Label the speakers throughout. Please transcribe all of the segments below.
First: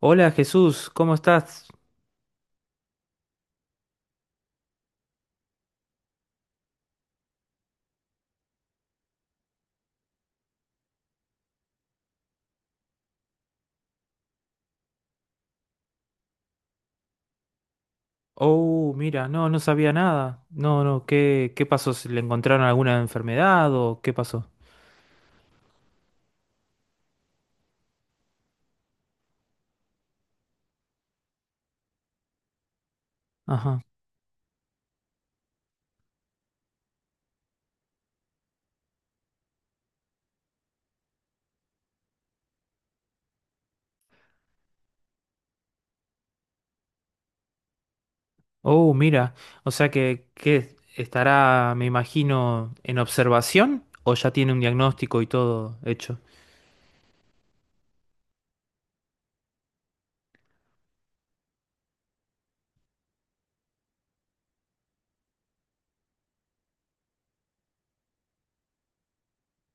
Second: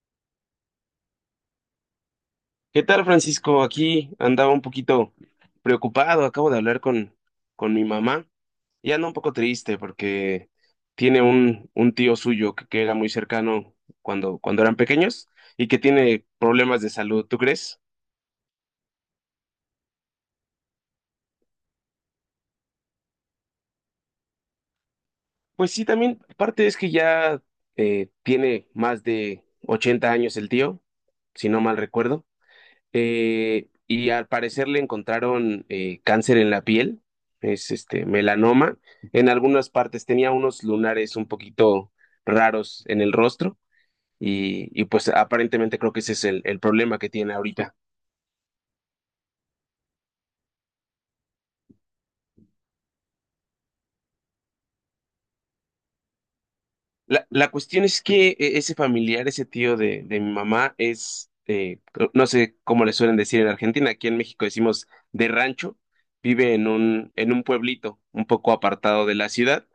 Speaker 1: Hola Jesús, ¿cómo estás?
Speaker 2: ¿Qué tal, Francisco? Aquí andaba un poquito preocupado. Acabo de hablar con mi mamá y anda un poco triste porque tiene un tío suyo que era muy cercano cuando eran pequeños y que tiene problemas de salud. ¿Tú crees?
Speaker 1: Oh, mira, no sabía nada. No, ¿qué pasó? ¿Se ¿Le encontraron alguna enfermedad o qué pasó?
Speaker 2: Pues sí, también parte es que ya tiene más de 80 años el tío, si no mal recuerdo.
Speaker 1: Ajá.
Speaker 2: Y al parecer le encontraron cáncer en la piel, es este melanoma. En algunas partes tenía unos lunares un poquito raros en el rostro y pues aparentemente creo que ese es el problema que tiene ahorita.
Speaker 1: Oh, mira, o sea que estará, me imagino, en observación o ya tiene un diagnóstico y todo hecho.
Speaker 2: La cuestión es que ese familiar, ese tío de mi mamá es, no sé cómo le suelen decir en Argentina, aquí en México decimos de rancho, vive en un pueblito un poco apartado de la ciudad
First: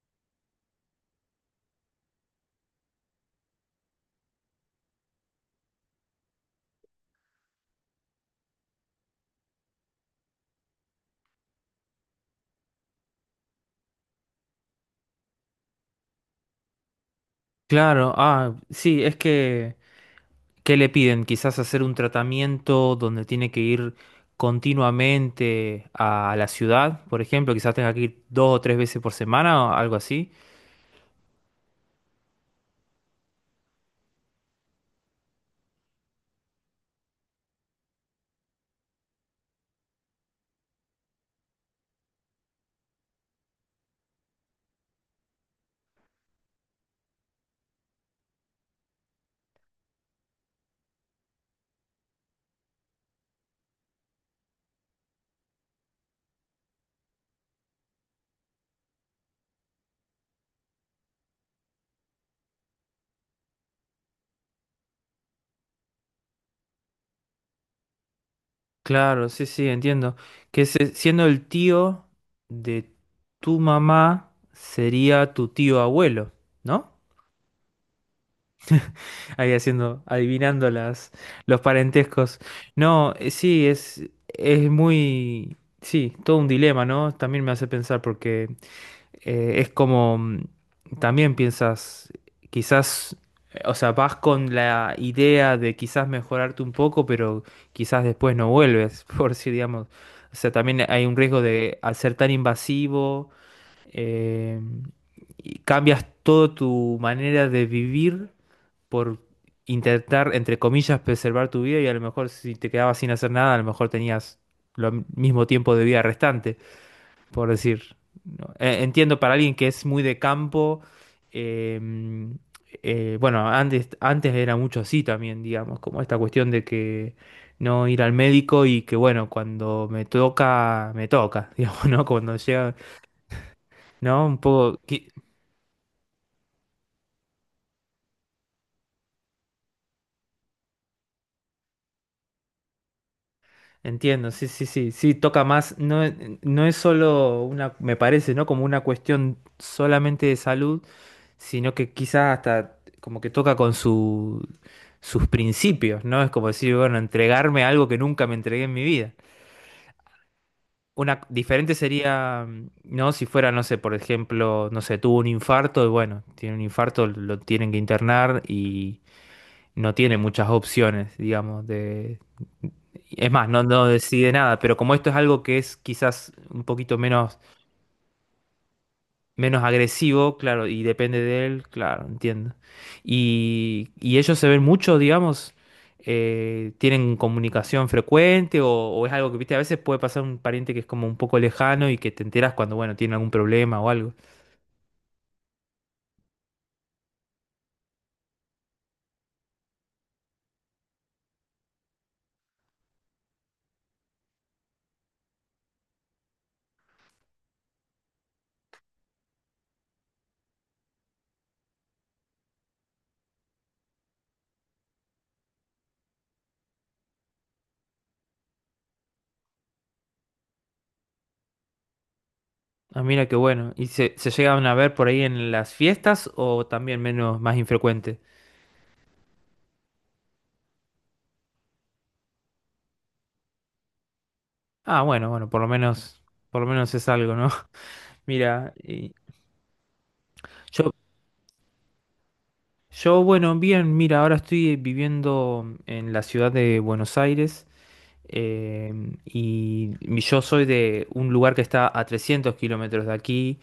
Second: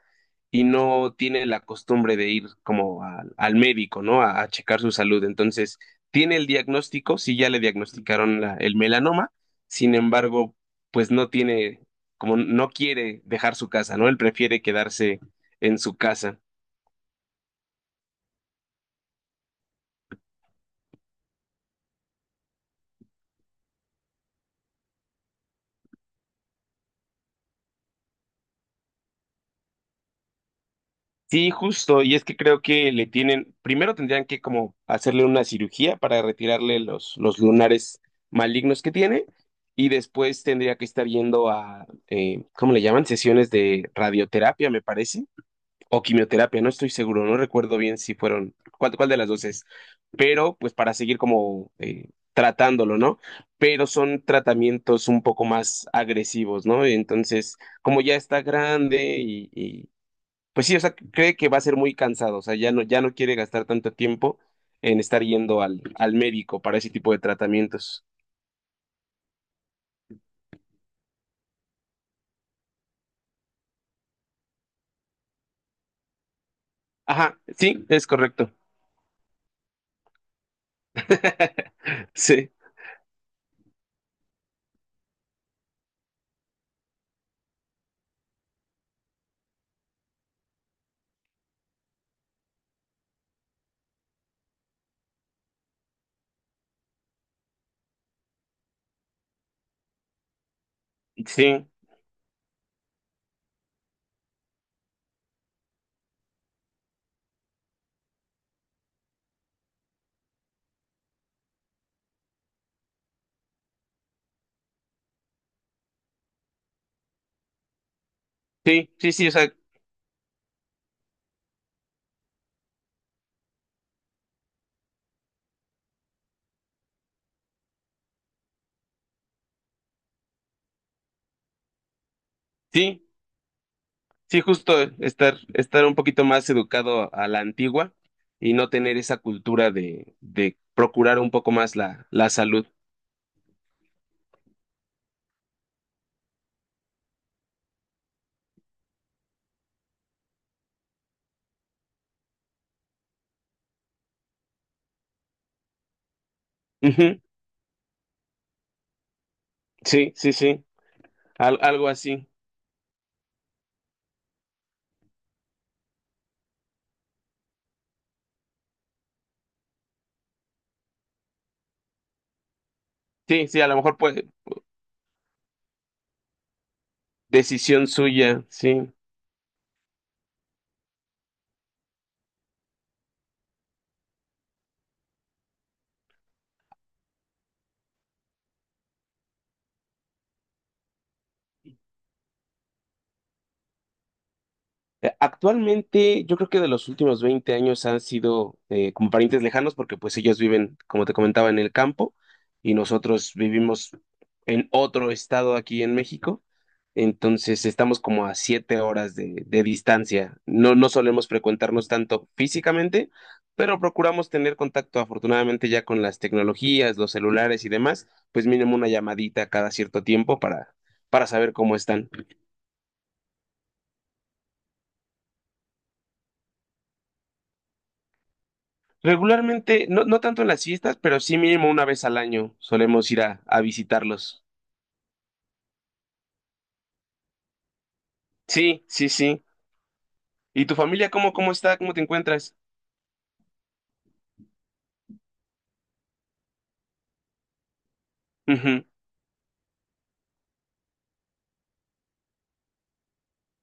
Speaker 2: y no tiene la costumbre de ir como al médico, ¿no? A checar su salud. Entonces, tiene el diagnóstico, sí ya le diagnosticaron el melanoma, sin embargo, pues no tiene, como no quiere dejar su casa, ¿no? Él prefiere quedarse en su casa.
Speaker 1: Claro, ah, sí, es que, ¿qué le piden? Quizás hacer un tratamiento donde tiene que ir continuamente a la ciudad, por ejemplo, quizás tenga que ir dos o tres veces por semana o algo así.
Speaker 2: Sí, justo, y es que creo que le tienen, primero tendrían que como hacerle una cirugía para retirarle los lunares malignos que tiene, y después tendría que estar yendo a, ¿cómo le llaman? Sesiones de radioterapia, me parece, o quimioterapia, no estoy seguro, no recuerdo bien si fueron, cuál de las dos es, pero pues para seguir como tratándolo, ¿no? Pero son tratamientos un poco más agresivos, ¿no? Entonces, como ya está grande y, pues sí, o sea, cree que va a ser muy cansado, o sea, ya no quiere gastar tanto tiempo en estar yendo al médico para ese tipo de tratamientos.
Speaker 1: Claro, sí, sí, entiendo. Siendo el tío de tu mamá, sería tu tío abuelo, ¿no?
Speaker 2: Ajá, sí, es correcto.
Speaker 1: Ahí haciendo, adivinando las, los parentescos.
Speaker 2: Sí,
Speaker 1: No, sí, es muy, sí, todo un dilema, ¿no? También me hace pensar porque es como, también piensas, quizás, o sea, vas con la idea de quizás mejorarte un poco, pero quizás después no vuelves, por si, digamos, o sea, también hay un riesgo
Speaker 2: sí,
Speaker 1: de, al ser tan invasivo, eh, y cambias toda tu manera de vivir por intentar, entre comillas, preservar tu vida y a lo mejor si te quedabas sin hacer nada, a lo mejor tenías lo mismo tiempo de vida restante por decir. ¿No?
Speaker 2: sí, sí,
Speaker 1: Entiendo
Speaker 2: sí, o
Speaker 1: para
Speaker 2: sea,
Speaker 1: alguien que es muy de campo, eh, bueno, antes era mucho así también, digamos, como esta cuestión de que no ir al médico y que bueno, cuando me toca, digamos, ¿no? Cuando llega,
Speaker 2: sí,
Speaker 1: ¿no? Un
Speaker 2: sí,
Speaker 1: poco,
Speaker 2: justo estar un poquito más educado a la antigua y no tener esa cultura de procurar un poco más la salud.
Speaker 1: entiendo, sí, sí, sí, sí, toca más, no es solo una, me parece, ¿no? Como una cuestión solamente de salud, sino que quizás hasta como que toca con su, sus principios, ¿no? Es como decir, bueno,
Speaker 2: Ujú.
Speaker 1: entregarme a algo que nunca me entregué en mi vida.
Speaker 2: Sí, sí, sí,
Speaker 1: Una diferente
Speaker 2: algo así.
Speaker 1: sería, ¿no? Si fuera, no sé, por ejemplo, no sé, tuvo un infarto y bueno, tiene un infarto, lo tienen que internar y no tiene muchas opciones, digamos, de... Es
Speaker 2: Sí,
Speaker 1: más,
Speaker 2: sí,
Speaker 1: no,
Speaker 2: a lo
Speaker 1: no
Speaker 2: mejor pues
Speaker 1: decide nada, pero como esto es algo que es quizás un poquito menos
Speaker 2: decisión suya, sí.
Speaker 1: menos agresivo, claro, y depende de él, claro, entiendo. Y ellos se ven mucho, digamos, tienen comunicación frecuente o es algo que, viste, a veces puede pasar un pariente que es como un poco lejano y que te enteras cuando, bueno, tiene algún problema o algo.
Speaker 2: Actualmente, yo creo que de los últimos 20 años han sido como parientes lejanos porque pues ellos viven, como te comentaba, en el campo y nosotros vivimos en otro estado aquí en México. Entonces estamos como a 7 horas de distancia. No, no solemos frecuentarnos tanto físicamente, pero procuramos tener contacto afortunadamente ya con las tecnologías, los celulares y demás, pues mínimo una llamadita cada cierto tiempo para saber cómo están.
Speaker 1: Ah, mira qué bueno. ¿Y se llegan a ver por ahí en las fiestas o también menos, más infrecuente?
Speaker 2: Regularmente, no, no tanto en las fiestas, pero sí mínimo una vez al año solemos ir a visitarlos.
Speaker 1: Ah, bueno, bueno, por lo menos es algo, ¿no? Mira,
Speaker 2: Sí, sí,
Speaker 1: y-
Speaker 2: sí. ¿Y tu
Speaker 1: yo
Speaker 2: familia cómo está? ¿Cómo te encuentras?
Speaker 1: yo, bueno, bien, mira, ahora estoy viviendo en la ciudad de Buenos Aires
Speaker 2: Ujú,
Speaker 1: eh, yo soy de un lugar que está a 300 kilómetros de aquí,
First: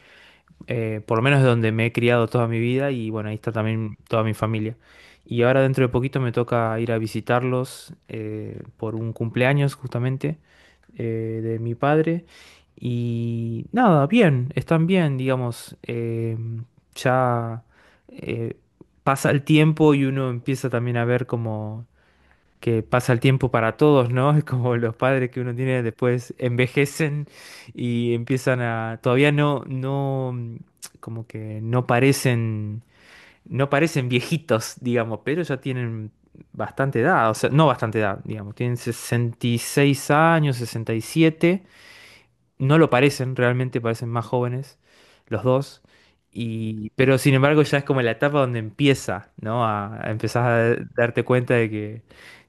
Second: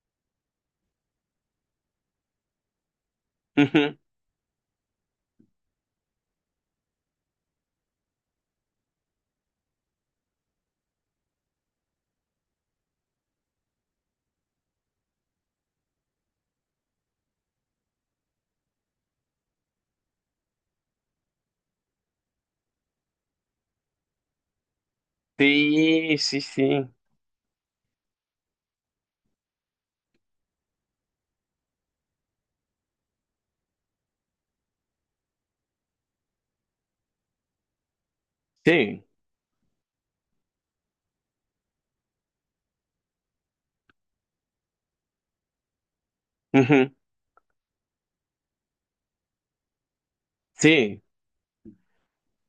Speaker 1: por lo menos es donde me he criado toda mi vida y bueno, ahí está
Speaker 2: ujú.
Speaker 1: también toda mi familia. Y ahora dentro de poquito me toca ir a visitarlos por un cumpleaños justamente de mi padre. Y nada, bien, están bien, digamos, ya eh, pasa el tiempo y uno empieza también a ver como que pasa el tiempo para todos, ¿no? Es como los padres que uno tiene
Speaker 2: Sí,
Speaker 1: después
Speaker 2: sí, sí.
Speaker 1: envejecen y empiezan a, todavía como que no parecen, no parecen viejitos, digamos, pero ya tienen bastante edad, o sea, no bastante edad, digamos, tienen
Speaker 2: Sí,
Speaker 1: 66 años, 67. No lo parecen, realmente parecen más jóvenes los dos. Y,
Speaker 2: ujú.
Speaker 1: pero sin embargo ya es como la etapa donde empieza, ¿no? A empezar a
Speaker 2: Sí,
Speaker 1: darte cuenta de que,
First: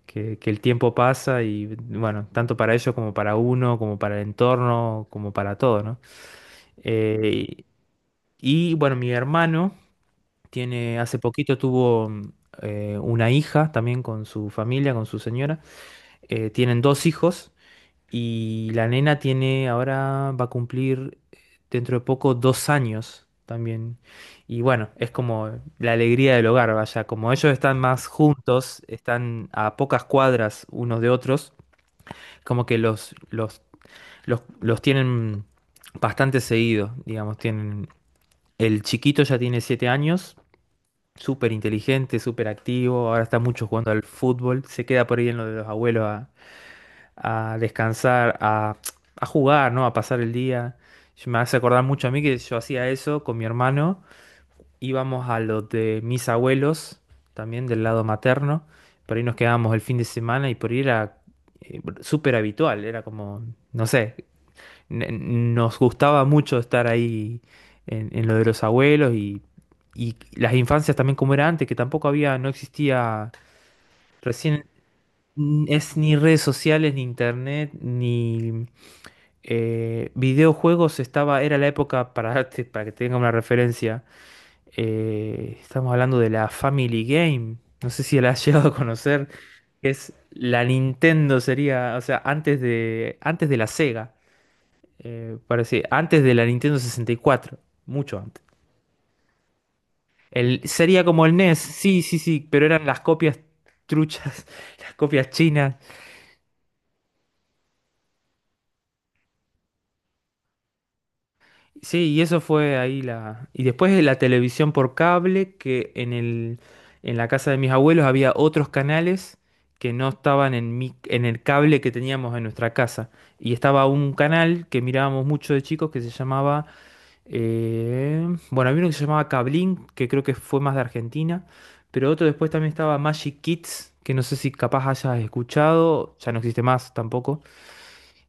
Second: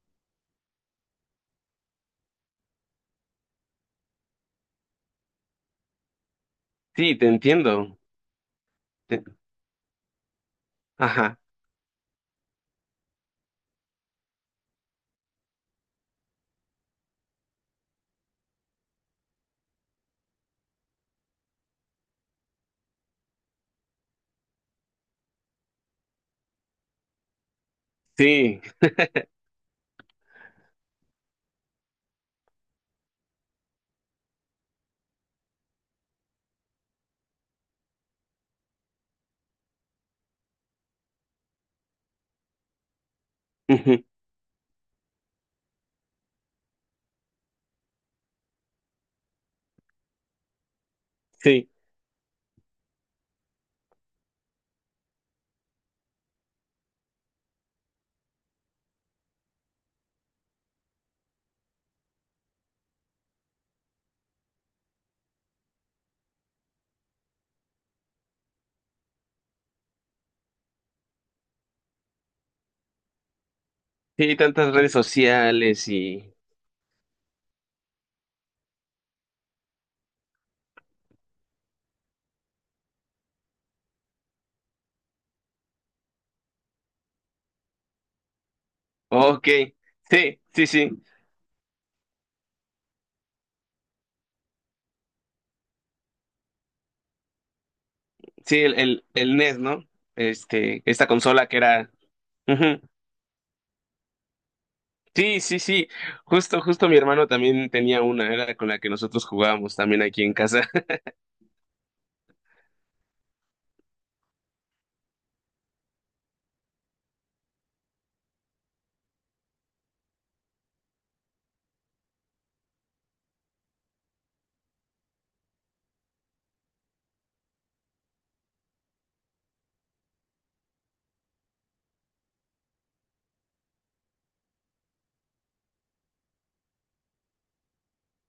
Speaker 1: que el tiempo pasa y bueno, tanto para ellos como para uno, como para el entorno, como para todo, ¿no?
Speaker 2: sí, te
Speaker 1: Eh,
Speaker 2: entiendo.
Speaker 1: y bueno, mi
Speaker 2: Te-
Speaker 1: hermano tiene, hace
Speaker 2: Ajá,
Speaker 1: poquito tuvo una hija también con su familia, con su señora. Tienen dos hijos. Y la nena tiene ahora, va a cumplir dentro de poco dos años también. Y bueno, es como la alegría del hogar, vaya. Como ellos están más
Speaker 2: sí,
Speaker 1: juntos, están a pocas cuadras unos de otros, como que los tienen bastante seguidos digamos. Tienen, el chiquito ya tiene siete años, súper inteligente, súper activo, ahora está mucho jugando al
Speaker 2: ujú.
Speaker 1: fútbol, se queda por ahí en lo de los abuelos a descansar, a jugar, ¿no? A pasar el día. Me hace
Speaker 2: Sí,
Speaker 1: acordar mucho a mí que yo hacía eso con mi hermano. Íbamos a los de mis abuelos, también del lado materno. Por ahí nos quedábamos el fin de semana y por ahí era súper habitual. Era como, no sé, n- nos gustaba mucho estar ahí en lo de los abuelos y las infancias también como era antes, que tampoco había, no existía
Speaker 2: sí,
Speaker 1: recién...
Speaker 2: tantas redes sociales
Speaker 1: Es ni
Speaker 2: y...
Speaker 1: redes sociales, ni internet, ni videojuegos estaba, era la época, para, para que tengan una referencia, estamos hablando de la Family Game, no sé si la has llegado a conocer,
Speaker 2: Ok,
Speaker 1: que es
Speaker 2: sí,
Speaker 1: la
Speaker 2: sí, sí.
Speaker 1: Nintendo sería, o sea, antes de la Sega, parece, antes de la Nintendo 64, mucho antes.
Speaker 2: Sí, el NES, ¿no?
Speaker 1: El, sería
Speaker 2: Esta
Speaker 1: como el
Speaker 2: consola que
Speaker 1: NES,
Speaker 2: era...
Speaker 1: sí, sí, sí, pero
Speaker 2: Ujú.
Speaker 1: eran las copias truchas, las copias
Speaker 2: Sí, sí,
Speaker 1: chinas.
Speaker 2: sí. Justo mi hermano también tenía una, era con la que nosotros jugábamos también aquí en casa.
Speaker 1: Sí, y eso fue ahí la... Y después de la televisión por cable, que en el, en la casa de mis abuelos había otros canales que no estaban en mi, en el cable que teníamos en nuestra casa. Y estaba un canal que mirábamos mucho de chicos que se llamaba... bueno, había uno que se llamaba Cablín, que creo que fue más de Argentina. Pero otro después también estaba Magic Kids, que no sé si capaz hayas escuchado, ya no existe más tampoco.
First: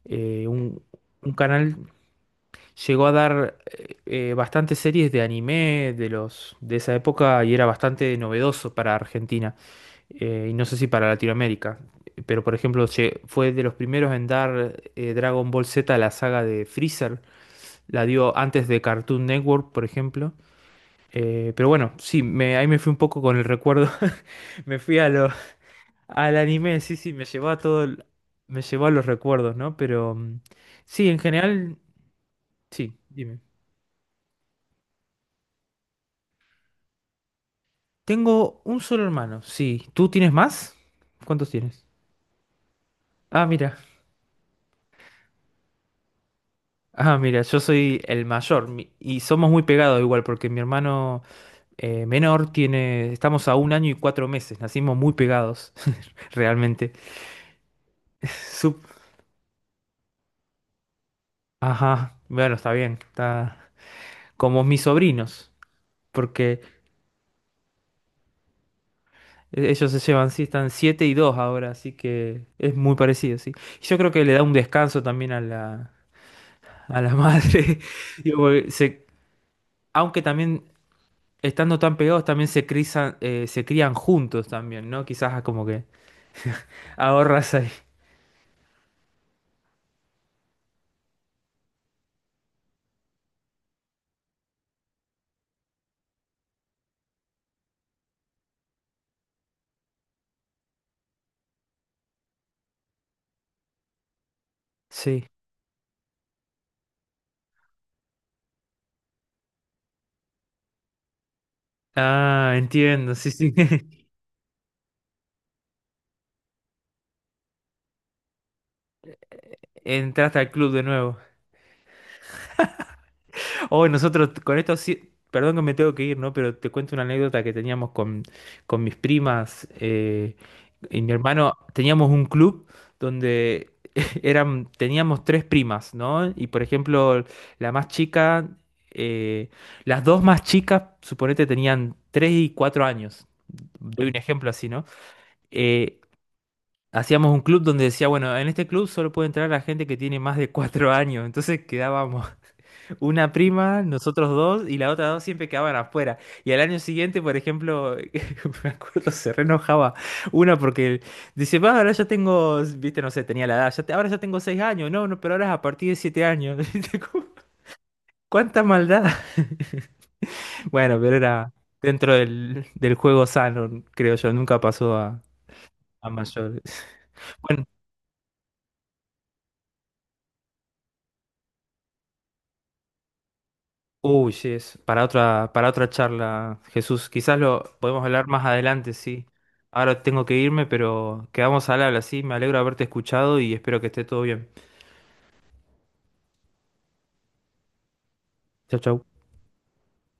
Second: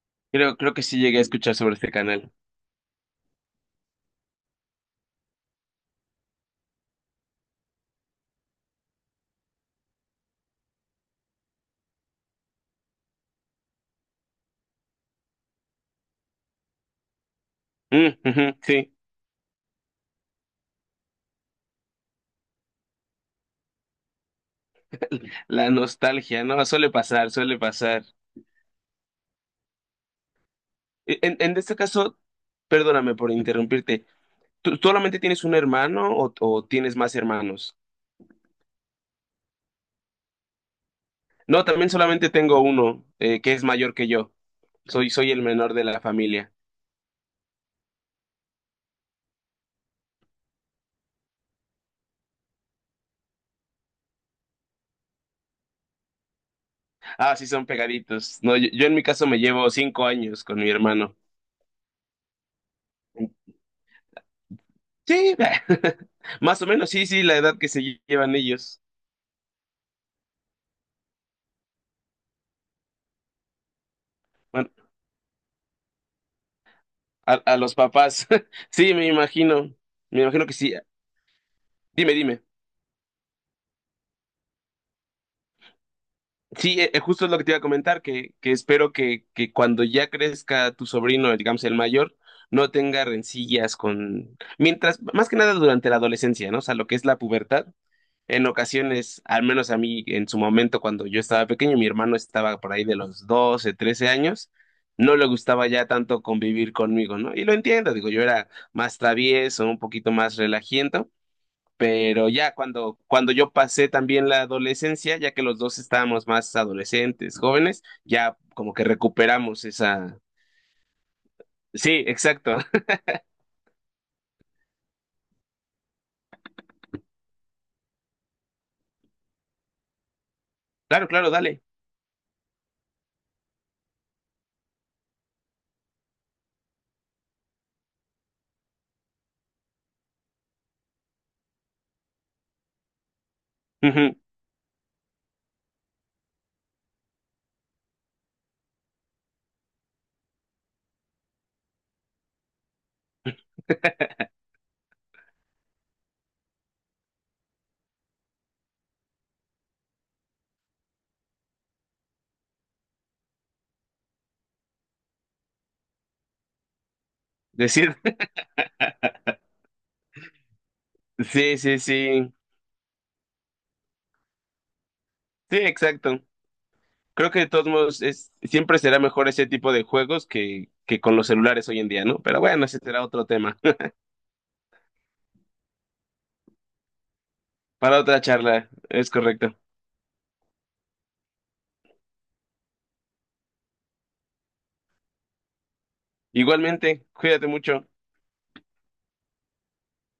Speaker 1: eh,
Speaker 2: Creo
Speaker 1: un,
Speaker 2: que sí llegué a
Speaker 1: un
Speaker 2: escuchar sobre
Speaker 1: canal...
Speaker 2: este canal.
Speaker 1: Llegó a dar bastantes series de anime de los de esa época y era bastante novedoso para Argentina y no sé si para Latinoamérica. Pero por ejemplo, fue de los primeros en dar Dragon Ball Z, la saga de Freezer. La
Speaker 2: Mm,
Speaker 1: dio
Speaker 2: ujú,
Speaker 1: antes de
Speaker 2: sí,
Speaker 1: Cartoon Network, por ejemplo. Pero bueno, sí, me, ahí me fui un poco con el recuerdo. Me fui a lo,
Speaker 2: la
Speaker 1: al
Speaker 2: nostalgia, ¿no?
Speaker 1: anime,
Speaker 2: Suele
Speaker 1: sí, sí, me
Speaker 2: pasar,
Speaker 1: llevó
Speaker 2: suele
Speaker 1: a todo,
Speaker 2: pasar.
Speaker 1: me llevó a los recuerdos, ¿no? Pero sí, en
Speaker 2: En este
Speaker 1: general,
Speaker 2: caso,
Speaker 1: sí,
Speaker 2: perdóname por
Speaker 1: dime.
Speaker 2: interrumpirte. ¿Tú solamente tienes un hermano o tienes más hermanos?
Speaker 1: Tengo un solo hermano, sí. ¿Tú tienes más? ¿Cuántos
Speaker 2: No,
Speaker 1: tienes?
Speaker 2: también solamente tengo uno,
Speaker 1: Ah,
Speaker 2: que es
Speaker 1: mira.
Speaker 2: mayor que yo. Soy el menor de la familia.
Speaker 1: Ah, mira, yo soy el mayor y somos muy pegados igual porque mi hermano menor tiene, estamos a un año y cuatro meses, nacimos muy pegados, realmente.
Speaker 2: Ah, sí, son pegaditos. No, yo en
Speaker 1: Sup-
Speaker 2: mi caso me llevo 5 años con mi hermano.
Speaker 1: Ajá, bueno, está bien, está como mis
Speaker 2: Sí,
Speaker 1: sobrinos,
Speaker 2: más
Speaker 1: porque
Speaker 2: o menos, sí, sí, la edad que se llevan ellos.
Speaker 1: ellos se llevan, sí, están siete y dos ahora, así que es muy parecido, sí. Y yo creo que le da un
Speaker 2: Bueno,
Speaker 1: descanso también a la
Speaker 2: a los
Speaker 1: madre,
Speaker 2: papás.
Speaker 1: digo, porque
Speaker 2: Sí,
Speaker 1: aunque
Speaker 2: me imagino que
Speaker 1: también
Speaker 2: sí.
Speaker 1: estando tan
Speaker 2: Dime,
Speaker 1: pegados
Speaker 2: dime.
Speaker 1: también se crizan, se crían juntos también, ¿no? Quizás como que
Speaker 2: Sí, justo es lo que te
Speaker 1: ahorras
Speaker 2: iba a
Speaker 1: ahí.
Speaker 2: comentar, que espero que cuando ya crezca tu sobrino, digamos el mayor, no tenga rencillas con... Mientras, más que nada durante la adolescencia, ¿no? O sea, lo que es la pubertad. En ocasiones, al menos a mí en su momento cuando yo estaba pequeño, mi hermano estaba por ahí de los 12, 13 años, no
Speaker 1: Sí.
Speaker 2: le gustaba ya tanto convivir conmigo, ¿no? Y lo entiendo, digo, yo era más travieso, un poquito más relajiento, pero
Speaker 1: Ah,
Speaker 2: ya
Speaker 1: entiendo, sí,
Speaker 2: cuando yo
Speaker 1: sí.
Speaker 2: pasé también la adolescencia, ya que los dos estábamos más adolescentes, jóvenes, ya como que recuperamos esa...
Speaker 1: Entraste al club de nuevo.
Speaker 2: Sí, exacto.
Speaker 1: Hoy nosotros con esto sí, perdón que me tengo que ir, ¿no? Pero te cuento una anécdota que teníamos con mis primas. Y
Speaker 2: Claro,
Speaker 1: mi
Speaker 2: claro,
Speaker 1: hermano,
Speaker 2: dale.
Speaker 1: teníamos un club donde eran, teníamos tres primas, ¿no? Y por ejemplo, la más chica, eh, las dos más chicas, suponete, tenían tres y cuatro años. Doy un ejemplo así, ¿no? Eh, hacíamos un club donde decía, bueno, en este club solo puede entrar la gente que tiene más de cuatro años. Entonces quedábamos una prima, nosotros dos, y la otra dos siempre quedaban afuera. Y al año siguiente, por ejemplo, me acuerdo, se re enojaba una porque dice, va, ahora ya tengo, viste, no sé, tenía la edad, ahora ya tengo seis años, no, no, pero ahora es a partir de siete años. ¿Viste? Como,
Speaker 2: Decir,
Speaker 1: ¿cuánta maldad? Bueno, pero era
Speaker 2: sí, sí,
Speaker 1: dentro
Speaker 2: sí.
Speaker 1: del, del juego sano, creo yo, nunca pasó
Speaker 2: Sí,
Speaker 1: a
Speaker 2: exacto.
Speaker 1: mayores.
Speaker 2: Creo que de todos modos es, siempre será mejor ese tipo de juegos que con los celulares hoy en día, ¿no? Pero bueno, ese será otro tema.
Speaker 1: Uy, sí, es para otra charla, Jesús. Quizás lo
Speaker 2: Para
Speaker 1: podemos
Speaker 2: otra
Speaker 1: hablar más
Speaker 2: charla,
Speaker 1: adelante,
Speaker 2: es
Speaker 1: sí.
Speaker 2: correcto.
Speaker 1: Ahora tengo que irme, pero quedamos al habla, sí. Me alegro de haberte escuchado y espero que esté todo bien.
Speaker 2: Igualmente, cuídate mucho.
Speaker 1: Chau, chau.